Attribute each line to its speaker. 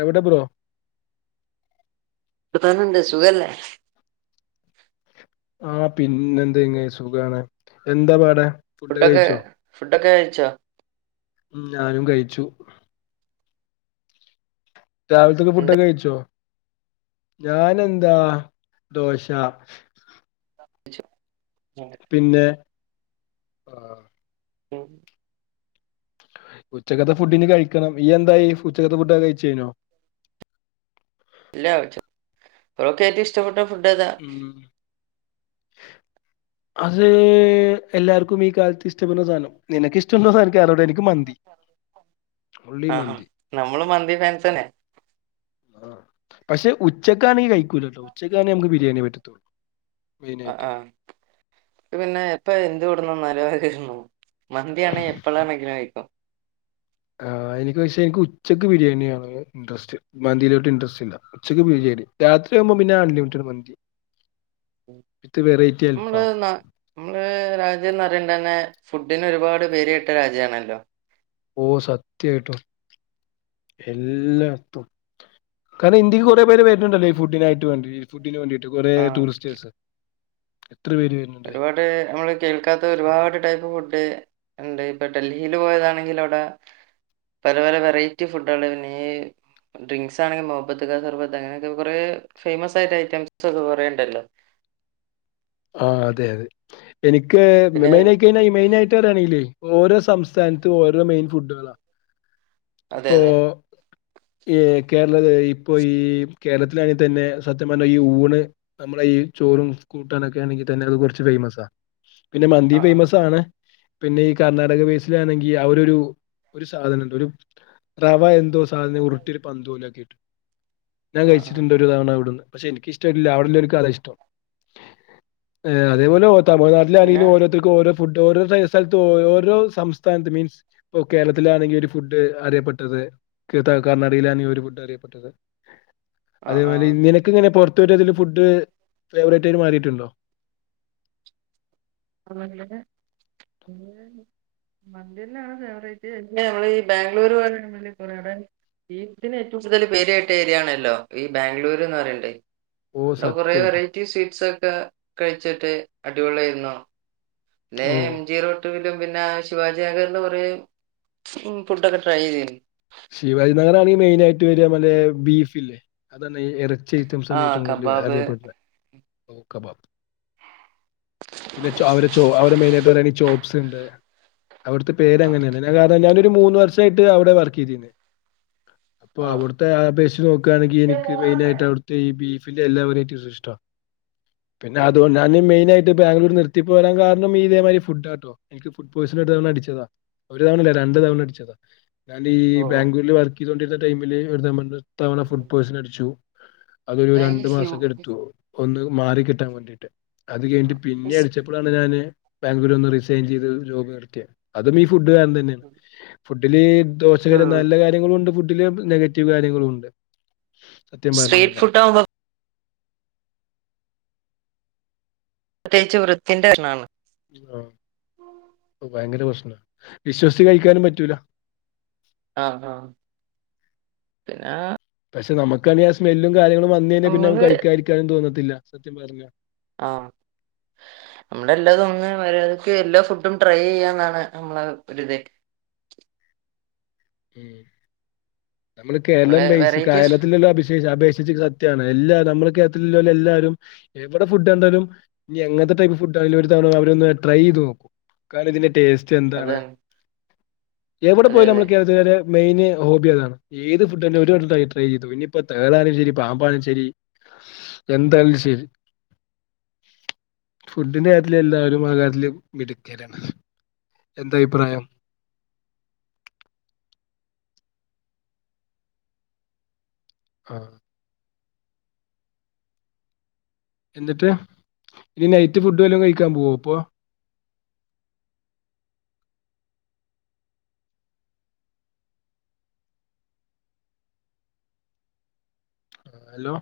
Speaker 1: എവിടെ ബ്രോ?
Speaker 2: ഇവടെ തന്നെണ്ട്. സുഖല്ലേ
Speaker 1: ആ പിന്നെ എന്തങ്ങായ് സുഖാണ്. എന്താ പാട്?
Speaker 2: ഫുഡൊക്കെ ഫുട് ഡൊക്കെ കഴിച്ചോ?
Speaker 1: ഉം ഞാനും കഴിച്ചു. രാവിൽത്തക്കെ
Speaker 2: എന്താ
Speaker 1: ഫുഡൊക്കെ കഴിച്ചോ? ഞാനെന്താ ദോശ
Speaker 2: [unintelligible]
Speaker 1: പിന്നെ ആഹ്
Speaker 2: ഉം
Speaker 1: ഉച്ചക്കത്തെ ഫുഡിന് കഴിക്കണം. ഇയ്യ് എന്തായി? ച്ചക്കത്തെ ഫുഡൊക്കെ കഴിച്ചയ്ഞ്ഞോ?
Speaker 2: ഇല്ല. ഉച്ച [unintelligible] റ്റം ഇഷ്ടപ്പെട്ട ഫുഡ് ഏതാ
Speaker 1: ഉം അത് എല്ലാർക്കും ഈ കാലത്ത് ഇഷ്പ്പെടുന്ന സാധനം നിനക്ക് ഇഷ്ടമുണ്ടോന്ന് എനിക്ക് അറിഞ്ഞൂടാ
Speaker 2: ആഹാ ഹാ
Speaker 1: മന്തി
Speaker 2: നമ്മള് മന്തി ഫാൻസനെ
Speaker 1: പക്ഷെ ഉച്ചക്കാണെ കഴി ഉച്ചക്കാനെ ബി രിയാണേ പറ്റത്തോളു
Speaker 2: ആ ആഹ് പിന്നെ എപ്പൊ എന്ത് കൊടുണ്ടു വന്നാലും ഫിർന്നു മന്തിയാണെ എപ്പോളാണെങ്കിലും കഴിക്കും
Speaker 1: ആ എനിക്ക് പക്ഷേ എനിക്ക് ഉച്ചയ്ക്ക് ബിരിയാണിയ ആണ് ഇൻട്രസ്റ്റ് മന്തിലോട്ട് ഇൻട്രസ്റ്റ് ഇല്ലാ ഉച്ചക്ക് ബിരിയാണി രാത്രി ആവുമ്പോം പിന്നെ അൺലിമിറ്റഡ് മന്തി വിത്ത് വെറൈറ്റി
Speaker 2: നമ്മള്
Speaker 1: അൽഫാം.
Speaker 2: ന നമ്മള് രാജ രാന്ന് പറ തന്നെ ഫുഡിന് ഒരുപാട് പേര് ഇട്ട രാജ്യമാണല്ലോ
Speaker 1: ഓ സത്യായിട്ടോ എല്ലാ എത്തും കാരണം ഇന്ത്യക്ക് കുറെേ പേര് വരുന്നുണ്ടല്ലേ ഈ ഫുഡിനായിട്ട് വേണ്ടി ഫുഡിന് വേണ്ടിട്ട് കുറെ
Speaker 2: ആ
Speaker 1: ടൂറിസ്റ്റ്
Speaker 2: ഒരുപാട് നമ്മള് കേൾക്കാത്ത ഒരുപാട് ടൈപ്പ് ഫുഡ് ഉണ്ട് ഇപ്പൊ ഡൽഹിയിൽ പോയതാണെങ്കിൽ അവിടെ പല പല വെറൈറ്റി ഫുഡുകളാണ് പിന്നെ ഡ്രിങ്ക്സ് ആണെങ്കിൽ മോഹബത്ത് കാ സർബത്ത് അങ്ങനെയൊക്കെ കുറെ ഫേമസ് ആയിട്ട് ഐറ്റംസ് ഒക്കെ കൊറേ ഇണ്ടല്ലോ
Speaker 1: ആഹാ അതെ അതെ എനിക്ക് മ
Speaker 2: പിന്നെ
Speaker 1: മെന ആയി കഴിഞ്ഞാ ഈ മെയിനായിട്ട് പറയാണെങ്കിലേ ഓരോ സംസ്ഥാനത്തും ഓരോ മെയിൻ ഫുഡ്ഡുകളാണ്
Speaker 2: അതെ
Speaker 1: ഇപ്പൊ
Speaker 2: അതെ
Speaker 1: ഏക് കേരള ഇപ്പൊ ഈ കേരളത്തിലാണെങ്കിൽ തന്നെ സത്യ പറഞ്ഞ ഈ ഊണ് നമ്മളെ ഈ ചോറും കൂട്ടാനൊക്കെ ആണെങ്കിൽ തന്നെ അത് കൊറച്ച് ഫേയ്മസാ പിന്നെ മന്തി
Speaker 2: ആ ആ
Speaker 1: ഫേയ്മസ് ആണ് പിന്നെ ഈ കർണാടക ബേസിലാണെങ്കിൽ അവരരു ഒരു സാധനണ്ട് ഒരു റവ എന്തൊസ് [unintelligible] ല് ഉരുട്ടില് പന്തൂ ലാക്കീട്ട് ഞാൻ
Speaker 2: ആ ആ
Speaker 1: കഴിച്ചിട്ടുണ്ട് ഒരു തവണ ഇവിടുന്ന് പക്ഷെ ഇൻക്കിഷ്ടല്ല അവിടെല്ലോ ല്ക്കതാ ഇഷ്ടം ഏ അതേപോലെ
Speaker 2: പിന്നെ
Speaker 1: തമഴ്നാട്ടിലാണേലും ഓരോർത്തർക്കോരോ ഫുഡ് ഓരോ [unintelligible] സ്ഥലത്ത് ഓരോ സംസ്ഥാനത്ത് മീൻസ് ഇപ്പോ കേരളത്തിലാണെങ്കിൽ ഒരു ഫുഡ് ഫുഡ്ഡ് അറിയപ്പെട്ടത് കീർത്ത കർനാടിയിലാണ് ഈ ഒരു ഫുഡ് അറിയപ്പെട്ടത്
Speaker 2: ആ ആ
Speaker 1: അതേപോലെ ഇങ്ങനിക്കങ്ങനെ പൊറ് രതിൽ ഫുഡ് ഫേവറേറ്റ് ആയിട്ട് മാറിയിട്ടുണ്ടോ
Speaker 2: [unintelligible] ഫേവറേറ്റ് [unintelligible] മ്മഈ ബാംഗ്ലൂർ ഈ ഏറ്റവും കൂടുതൽ പേര്ട്ട ഏരിയ ആണല്ലോ ഈ ബാംഗ്ലൂര്ന്ന് പറ്ണ്ടത്
Speaker 1: ഓ
Speaker 2: കൊറെേ
Speaker 1: സത്യായിട്ടും.
Speaker 2: വെറൈറ്റി സ്വീറ്റ്സ് ഒക്കെ കഴിച്ചിട്ട് അടിപൊളിയാന്നോ ല്ലെ
Speaker 1: ഓ
Speaker 2: എം ജിറോട്ടുവിലും പിന്നെ ശിവാജി ഏ [unintelligible] പറയും ഫുഡ്ഡോക്കെ ട്രൈ ചെയ്യും
Speaker 1: ശിവാജി തങ്ങളെ അറി മെയിനായിട്ട് വര മ്മലെ ബീഫ്‌ല്ലേ അത് ന്നെ ഇ ഇറച്ചി ഐറ്റം സാ
Speaker 2: ആ
Speaker 1: ണേറ്റവും കൂടുതൽ
Speaker 2: കബാബ്
Speaker 1: അറിയപ്പെട്ണെ ഊക്കബബ പിന്നെച്ചോ അവച്ചോ അവ മെയിനായിട്ട് പറയാണെങ്കി ചോബ്സ് ഉണ്ട് അവിടുത്തെ
Speaker 2: ആ ആ
Speaker 1: പേര്ങ്ങനെയാണ്ഞ [unintelligible] ഒരു മൂന്ന് വർഷായിട്ട് അവിടെ വർക്ക് കിരി നെ അപ്പൊ
Speaker 2: ആ
Speaker 1: അവിട്ത്തെ അപേക്ഷച്ച് നോക്കാണെങ്കി എനിക്ക് മെയിനാ യിട്ട് അവിടുത്തെ ഈ ബി പിന്നെഎല്ലാവരേറ്റു സിഷ്ടാണ് പിന്നെ [unintelligible]
Speaker 2: ഉം
Speaker 1: അതൊ മെയിനായിട്ട് ബാംഗ്ലൂർ നിർത്തി പോരാൻ കാരണം ഇതേമാതിരി ഫുഡാട്ടോ എനിക്ക് ഫുഡ് പോയിസൺ എടുത്ത തവണ അടിച്ചതാ ഒരു തവണ ല്ല രണ്ട് തവണ അടിച്ചതാ ഞാനീ
Speaker 2: ഓ
Speaker 1: ബാംഗ്ലൂരിൽ വർക്ക് ഇതൊണ്ടിട്ട ടൈമില്ല് [unintelligible] ത്തവണ
Speaker 2: ഉം
Speaker 1: ഫുഡ് പോയ്സൺ അടിച്ചു അതൊരു രണ്ടു
Speaker 2: നൈസ് യു.
Speaker 1: മാസക്കെ എടുത്തു ഒന്ന് മാറി കിട്ടാൻ വേണ്ടിട്ട് അത് കഴിട്ട് പിന്നെ അടിച്ചപ്പോഴാണ് ഞാന് ബാംഗ്ലൂരു ഒന്ന് റിസൈൻ ചെയ്ത് ജോബ് നിർത്തിയ അതും ഈ ഫു ഫുഡ് കാരണം തന്നെ ഫുഡില് ദോഷകര
Speaker 2: ഉം
Speaker 1: നല്ല കാര്യങ്ങളും ഉണ്ട് ഫു വീട്ട്ല് നെഗറ്റീവ് കാര്യങ്ങളും ഉണ്ട് സത്യം പറഞ്ഞു
Speaker 2: സ്ട്രീറ്റ്
Speaker 1: കഴിഞ്ഞാൽ
Speaker 2: ഫുഡ് ആവുമ്പോ പ്രത്യേച്ച് വൃത്തിന്റെ ണ്ണാണ്
Speaker 1: ആ ഭയങ്കര പ്രശ്നാണ് വിശ്വസിച്ച് കഴിക്കാനും പറ്റൂ.
Speaker 2: ആ ആ പിന്നെ
Speaker 1: പക്ഷെ നമുക്കാണെങ്കി ആ സ്മെല്ലും കാര്യങ്ങളും വന്നായ്ഞ്ഞാ പിന്നെക്ക
Speaker 2: നമ്മള്
Speaker 1: കഴിക്കാരിക്കാനും തോന്നത്തില്ല സത്യം പറഞ്ഞ
Speaker 2: ആ നമ്മുടെ എല്ലാ തോന്ന മര്യാദക്ക് എല്ലാ ഫുഡും ട്രൈ ചെയ്യാന്നാണ് നമ്മള ഒരു ഇത്
Speaker 1: ഉം നമ്മള് കേരളം
Speaker 2: നമ്മളെ
Speaker 1: ബേസ്
Speaker 2: വെറൈറ്റീസ്
Speaker 1: കേരളത്തിലല്ലാം അബി അപേഷി സത്യാണ് എല്ലാരും നമ്മുടെ കേരളത്തില എല്ലാരും എവിടെ ഫുഡ് കണ്ടാലും ഇനി എങ്ങനത്തെ ടൈപ്പ് ഫുഡ്ടായാലും ഒരു തവണ വാ ഒന്ന് ട്രൈ യ്ത് നോക്കും കാല് തിന്റേ ടേസ് റ്റ് എന്താണ്
Speaker 2: അതാണ്
Speaker 1: എവിടെ
Speaker 2: അതെ
Speaker 1: പോയാലും
Speaker 2: അതെ
Speaker 1: നമ്മള് മെയിന് ഹോബി അതാണ് ഏത് ഫുഡ്ഡന്നെ ഒരു വട്ടം ട്രൈ ചെയ്തു ഇനിപ്പോ തേളാണെങ്കിലും ശരി പാമ്പാനും ശരി എന്തായാലും ശരി ഫുഡിന്റെ കാര്യത്തിൽ എല്ലരും ആ കാര്യത്തില് മിടുക്കരാണ് എന്താ അഭിപ്രായം ആ എന്നിട്ട് ഇനി നൈറ്റ് ഫുഡ് വല്ലും കഴിക്കാ പോവോ പ്പൊ അലോ